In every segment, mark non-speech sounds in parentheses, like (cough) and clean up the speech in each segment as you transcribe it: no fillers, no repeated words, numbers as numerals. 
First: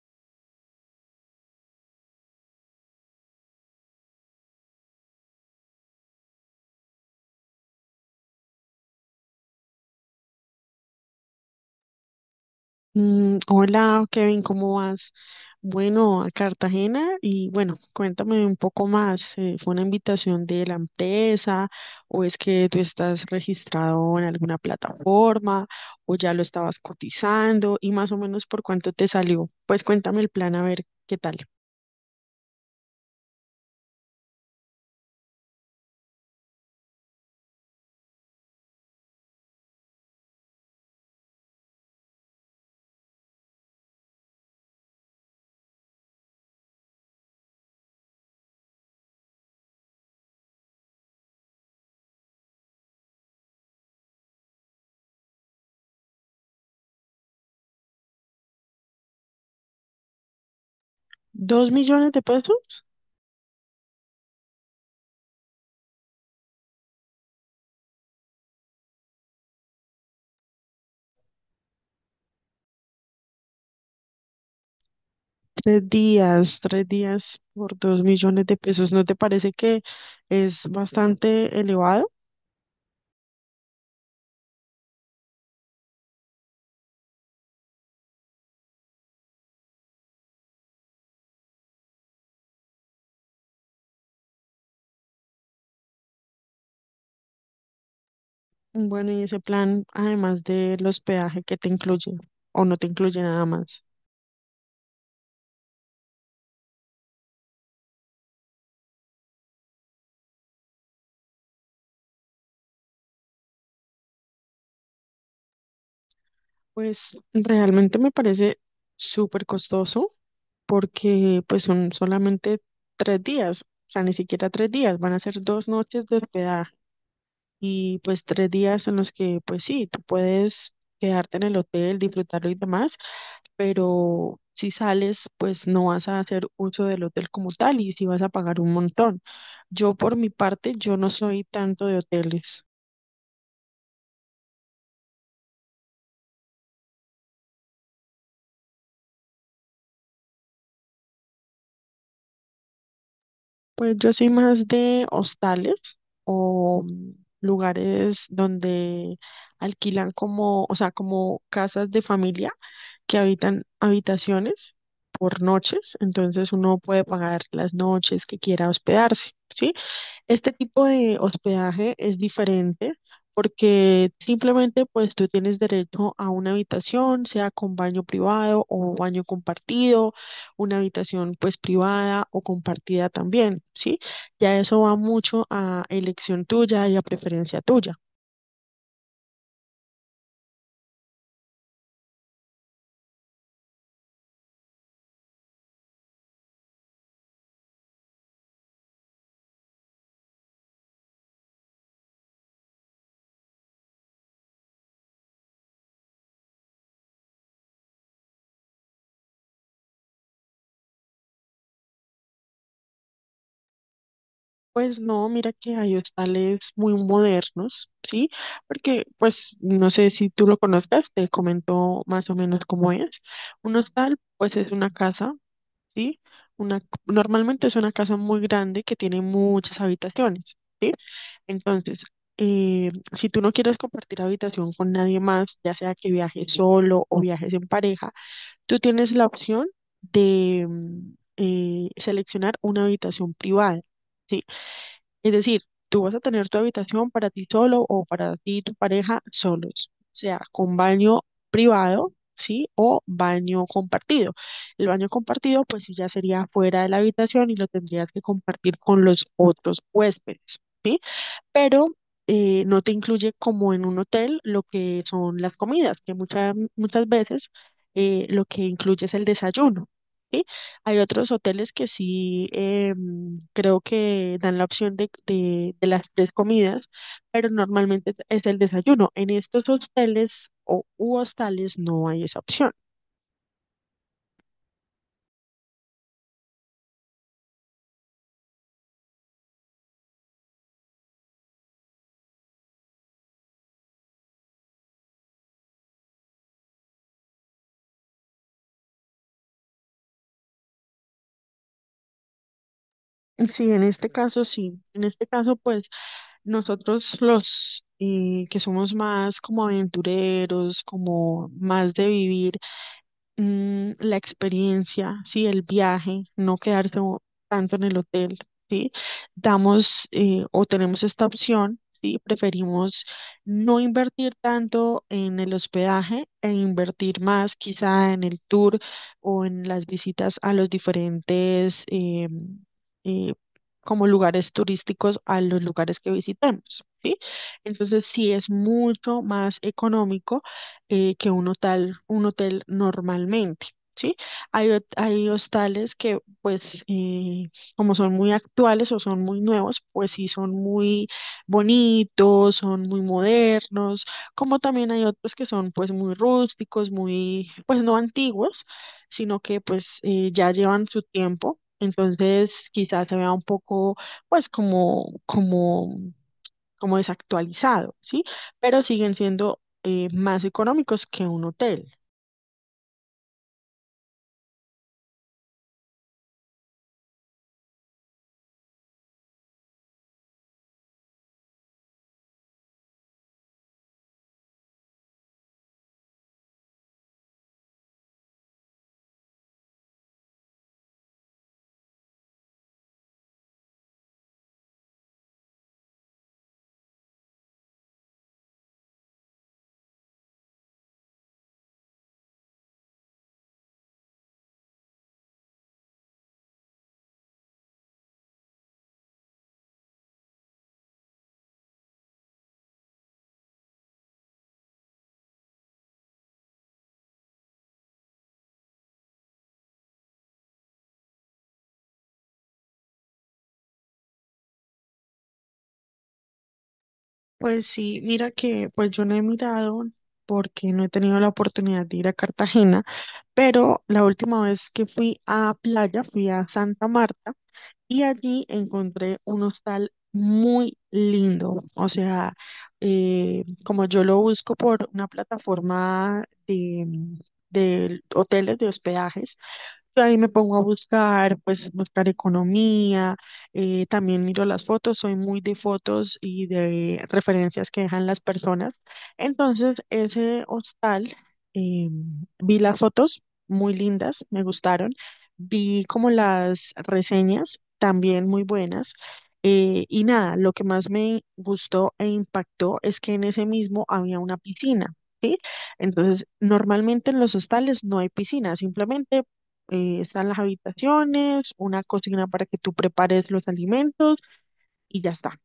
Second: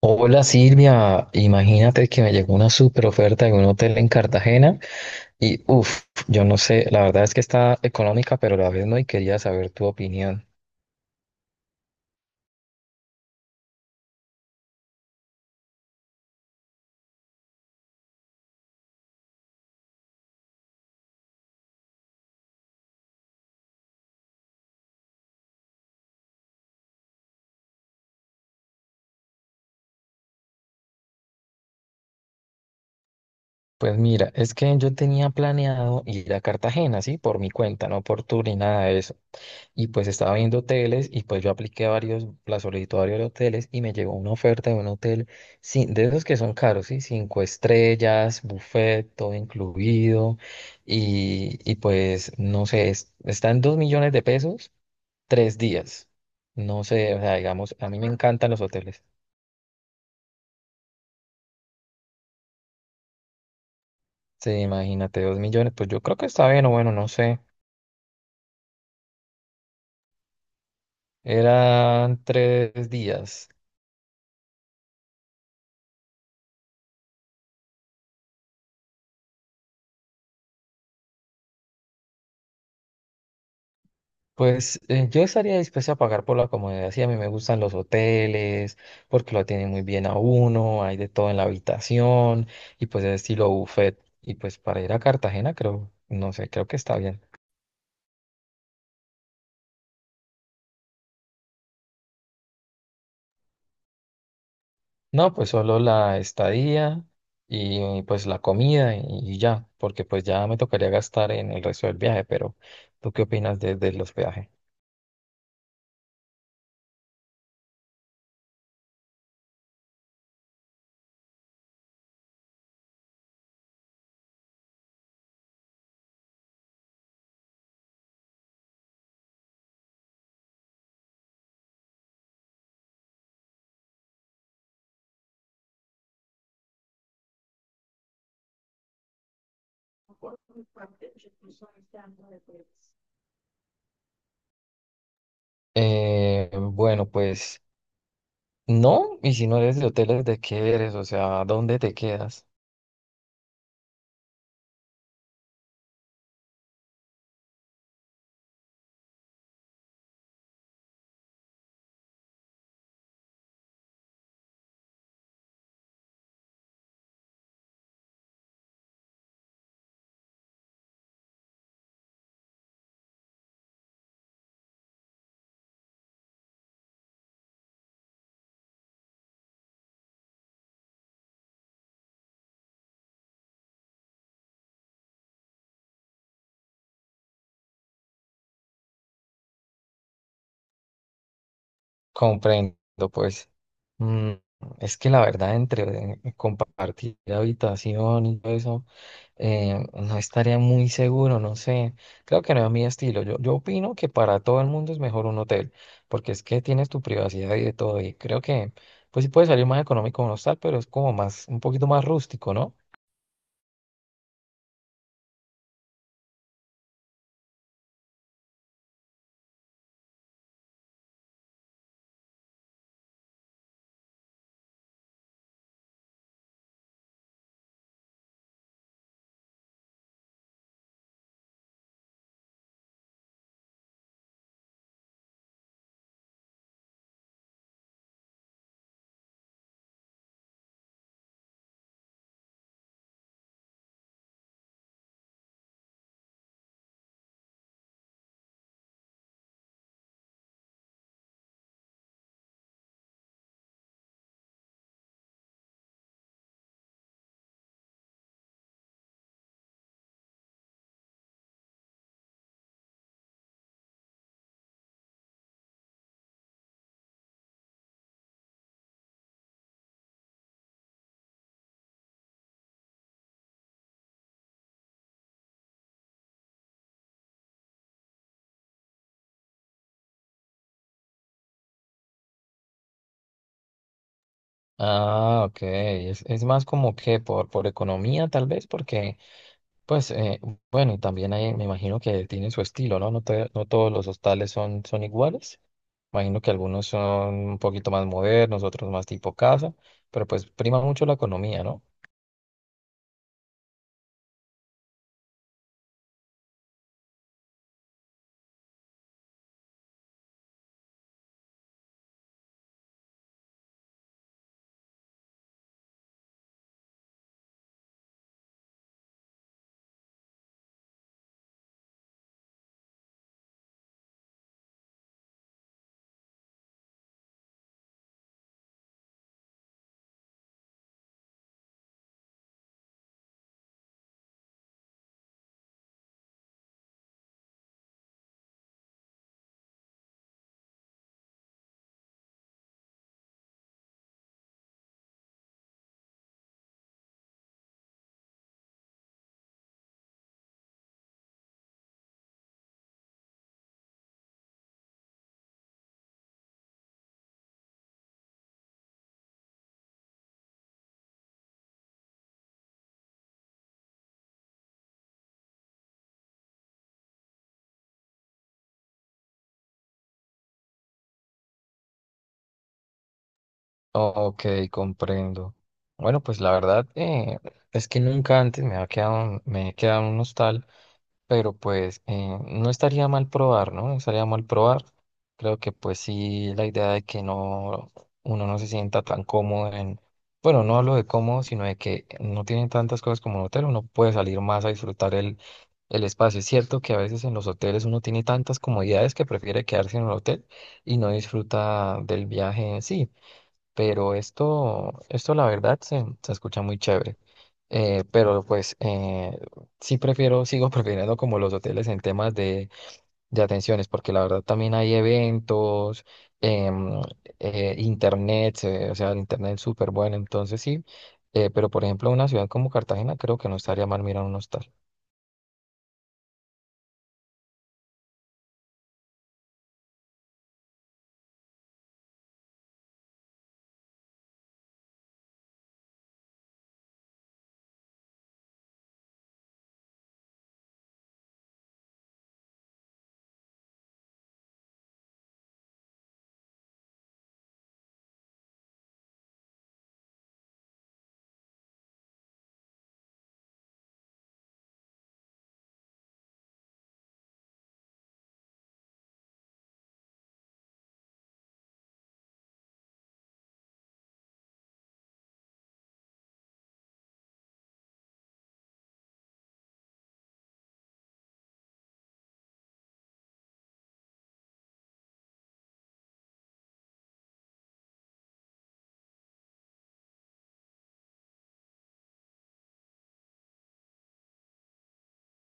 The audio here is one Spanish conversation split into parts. Hola Silvia, imagínate que me llegó una super oferta de un hotel en Cartagena y uff, yo no sé, la verdad es que está económica, pero a la vez no y quería saber tu opinión. Hola Kevin, ¿cómo vas? Bueno, a Cartagena y bueno, cuéntame un poco más. ¿Fue una invitación de la empresa o es que tú estás registrado en alguna plataforma o ya lo estabas cotizando y más o menos por cuánto te salió? Pues cuéntame el plan a ver qué tal. Pues mira, es que yo tenía planeado ir a Cartagena, ¿sí? Por mi cuenta, no por tu ni nada de eso. Y pues estaba viendo hoteles y pues yo apliqué a varios, la solicitud a varios hoteles y me llegó una oferta de un hotel sin, de esos que son caros, ¿sí? 5 estrellas, buffet, todo incluido. Y pues no sé, está en 2 millones de pesos, 3 días. No sé, o sea, digamos, a mí me encantan los hoteles. ¿Dos millones de pesos? Sí, imagínate, 2 millones, pues yo creo que está bien o bueno, no sé. Eran 3 días. Tres días por 2.000.000 de pesos. ¿No te parece que es bastante elevado? Pues yo estaría dispuesto a pagar por la comodidad. Sí, a mí me gustan los hoteles, porque lo atienden muy bien a uno, hay de todo en la habitación, y pues es estilo buffet. Y pues para ir a Cartagena, creo, no sé, creo que está bien. Bueno, ¿y ese plan, además del hospedaje, que te incluye? ¿O no te incluye nada más? No, pues solo la estadía y pues la comida y ya, porque pues ya me tocaría gastar en el resto del viaje, pero ¿tú qué opinas de, del hospedaje? Pues realmente me parece súper costoso porque pues son solamente tres días, o sea, ni siquiera tres días, van a ser dos noches de hospedaje. Y pues tres días en los que pues sí, tú puedes quedarte en el hotel, disfrutarlo y demás, pero si sales pues no vas a hacer uso del hotel como tal y si vas a pagar un montón. Yo por mi parte, yo no soy tanto de hoteles. Bueno, pues no, y si no eres de hoteles, ¿de qué eres? O sea, ¿dónde te quedas? Pues yo soy más de hostales o lugares donde alquilan como, o sea, como casas de familia que habitan habitaciones por noches. Entonces uno puede pagar las noches que quiera hospedarse, ¿sí? Este tipo de hospedaje es diferente porque simplemente pues tú tienes derecho a una habitación, sea con baño privado o baño compartido, una habitación pues privada o compartida también, ¿sí? Ya eso va mucho a elección tuya y a preferencia tuya. Comprendo, pues. Mm, es que la verdad, entre compartir habitación y todo eso, no estaría muy seguro, no sé. Creo que no es mi estilo. Yo opino que para todo el mundo es mejor un hotel, porque es que tienes tu privacidad y de todo. Y creo que, pues sí puede salir más económico un hostal, pero es como más, un poquito más rústico, ¿no? Pues no, mira que hay hostales muy modernos, ¿sí? Porque pues no sé si tú lo conozcas, te comento más o menos cómo es. Un hostal pues es una casa, ¿sí? Una, normalmente es una casa muy grande que tiene muchas habitaciones, ¿sí? Entonces, si tú no quieres compartir habitación con nadie más, ya sea que viajes solo o viajes en pareja, tú tienes la opción de seleccionar una habitación privada. ¿Sí? Es decir, tú vas a tener tu habitación para ti solo o para ti y tu pareja solos, o sea, con baño privado, ¿sí? O baño compartido. El baño compartido, pues sí, ya sería fuera de la habitación y lo tendrías que compartir con los otros huéspedes, ¿sí? Pero no te incluye como en un hotel lo que son las comidas, que muchas muchas veces lo que incluye es el desayuno. ¿Sí? Hay otros hoteles que sí, creo que dan la opción de las tres comidas, pero normalmente es el desayuno. En estos hoteles o u hostales no hay esa opción. Ah, ok. Es más como que por economía, tal vez, porque pues bueno, y también hay, me imagino que tienen su estilo, ¿no? No, no todos los hostales son, son iguales. Imagino que algunos son un poquito más modernos, otros más tipo casa, pero pues prima mucho la economía, ¿no? Sí, en este caso sí. En este caso, pues nosotros los que somos más como aventureros, como más de vivir la experiencia, ¿sí? El viaje, no quedarse tanto en el hotel, ¿sí? Damos o tenemos esta opción, ¿sí? Preferimos no invertir tanto en el hospedaje e invertir más quizá en el tour o en las visitas a los diferentes, eh, como lugares turísticos a los lugares que visitemos, ¿sí? Entonces sí es mucho más económico, que un hotel normalmente. ¿Sí? Hay, hay hostales que, pues, como son muy actuales o son muy nuevos, pues sí son muy bonitos, son muy modernos, como también hay otros que son, pues, muy rústicos, muy, pues, no antiguos, sino que, pues, ya llevan su tiempo. Entonces, quizás se vea un poco, pues, como, como desactualizado, ¿sí? Pero siguen siendo, más económicos que un hotel. Ok, comprendo. Bueno, pues la verdad es que nunca antes me ha quedado, me he quedado en un hostal. Pero pues no estaría mal probar, ¿no? No estaría mal probar. Creo que pues sí, la idea de que no, uno no se sienta tan cómodo en, bueno, no hablo de cómodo, sino de que no tienen tantas cosas como un hotel, uno puede salir más a disfrutar el espacio. Es cierto que a veces en los hoteles uno tiene tantas comodidades que prefiere quedarse en el hotel y no disfruta del viaje en sí. Pero esto la verdad se escucha muy chévere. Pero pues (laughs) sigo prefiriendo como los hoteles en temas de atenciones, porque la verdad también hay eventos, em, internet, o sea, el internet es súper bueno, entonces sí. Pero por ejemplo, una ciudad como Cartagena creo que no estaría mal mirar un hostal. Pues sí, mira que pues yo no he mirado porque no he tenido la oportunidad de ir a Cartagena, pero la última vez que fui a playa fui a Santa Marta y allí encontré un hostal muy lindo. O sea, como yo lo busco por una plataforma de hoteles de hospedajes, yo ahí me pongo a buscar, pues buscar economía, también miro las fotos, soy muy de fotos y de referencias que dejan las personas. Entonces, ese hostal, eh, vi las fotos muy lindas, me gustaron, vi como las reseñas también muy buenas. Y nada, lo que más me gustó e impactó es que en ese mismo había una piscina. ¿Sí? Entonces, normalmente en los hostales no hay piscina, simplemente están las habitaciones, una cocina para que tú prepares los alimentos y ya está.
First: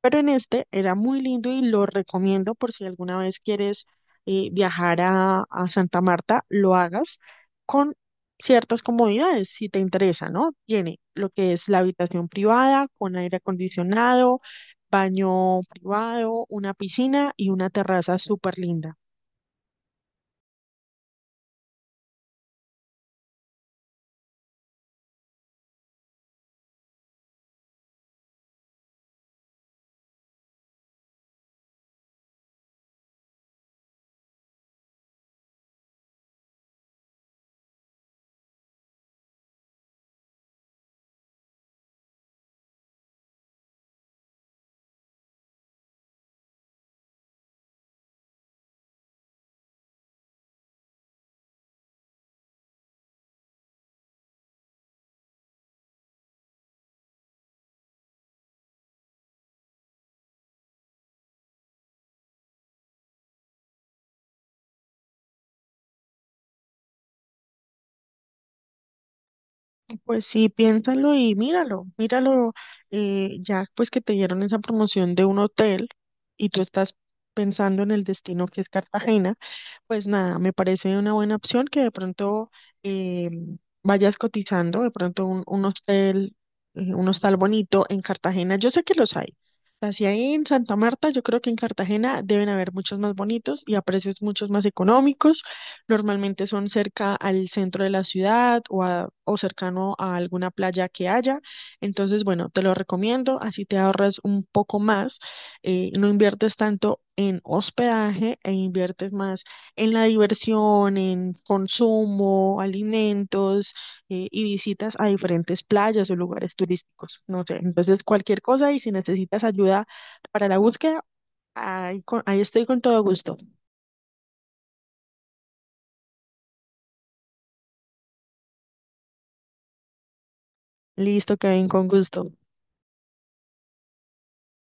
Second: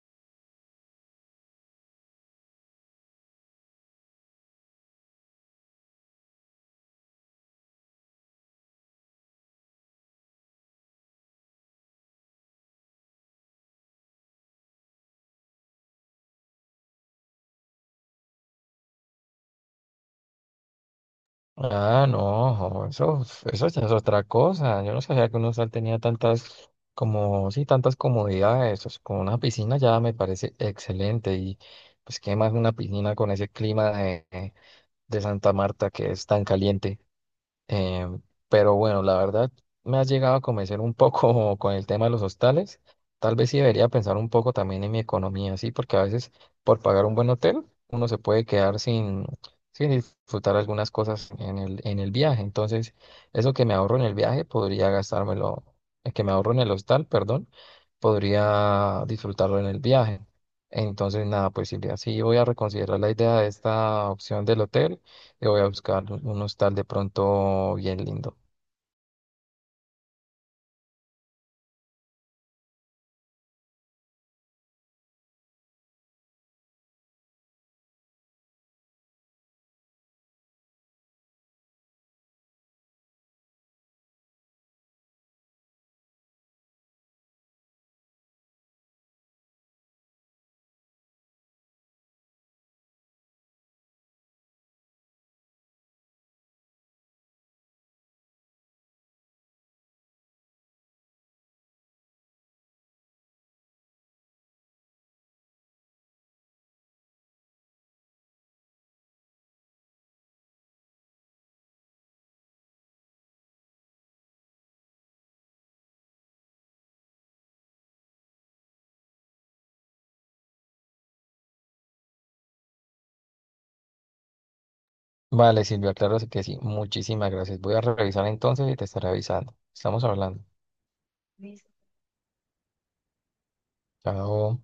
Pero en este era muy lindo y lo recomiendo por si alguna vez quieres viajar a Santa Marta, lo hagas con ciertas comodidades si te interesa, ¿no? Tiene lo que es la habitación privada con aire acondicionado, baño privado, una piscina y una terraza súper linda. Ah, no, jo, eso ya es otra cosa. Yo no sabía que un hostal tenía tantas, como, sí, tantas comodidades. Pues, con una piscina ya me parece excelente. Y pues, ¿qué más una piscina con ese clima de Santa Marta que es tan caliente? Eh, pero bueno, la verdad me has llegado a convencer un poco (laughs) con el tema de los hostales. Tal vez sí debería pensar un poco también en mi economía, sí, porque a veces por pagar un buen hotel uno se puede quedar sin, sin disfrutar algunas cosas en el viaje. Entonces, eso que me ahorro en el viaje podría gastármelo, que me ahorro en el hostal, perdón, podría disfrutarlo en el viaje. Entonces, nada, pues Silvia, sí voy a reconsiderar la idea de esta opción del hotel. Yo voy a buscar un hostal de pronto bien lindo. Pues sí, piénsalo y míralo, míralo, ya pues que te dieron esa promoción de un hotel y tú estás pensando en el destino que es Cartagena. Pues nada, me parece una buena opción que de pronto eh, vayas cotizando, de pronto un hostel, un hostal bonito en Cartagena. Yo sé que los hay. Así ahí en Santa Marta, yo creo que en Cartagena deben haber muchos más bonitos y a precios muchos más económicos. Normalmente son cerca al centro de la ciudad o cercano a alguna playa que haya. Entonces, bueno, te lo recomiendo, así te ahorras un poco más. No inviertes tanto en hospedaje e inviertes más en la diversión, en consumo, alimentos, y visitas a diferentes playas o lugares turísticos. No sé, entonces cualquier cosa y si necesitas ayuda para la búsqueda, ahí, ahí estoy con todo gusto. Vale, Silvia, claro que sí. Muchísimas gracias. Voy a revisar entonces y te estaré avisando. Estamos hablando. Listo, Kevin, con gusto. Chao.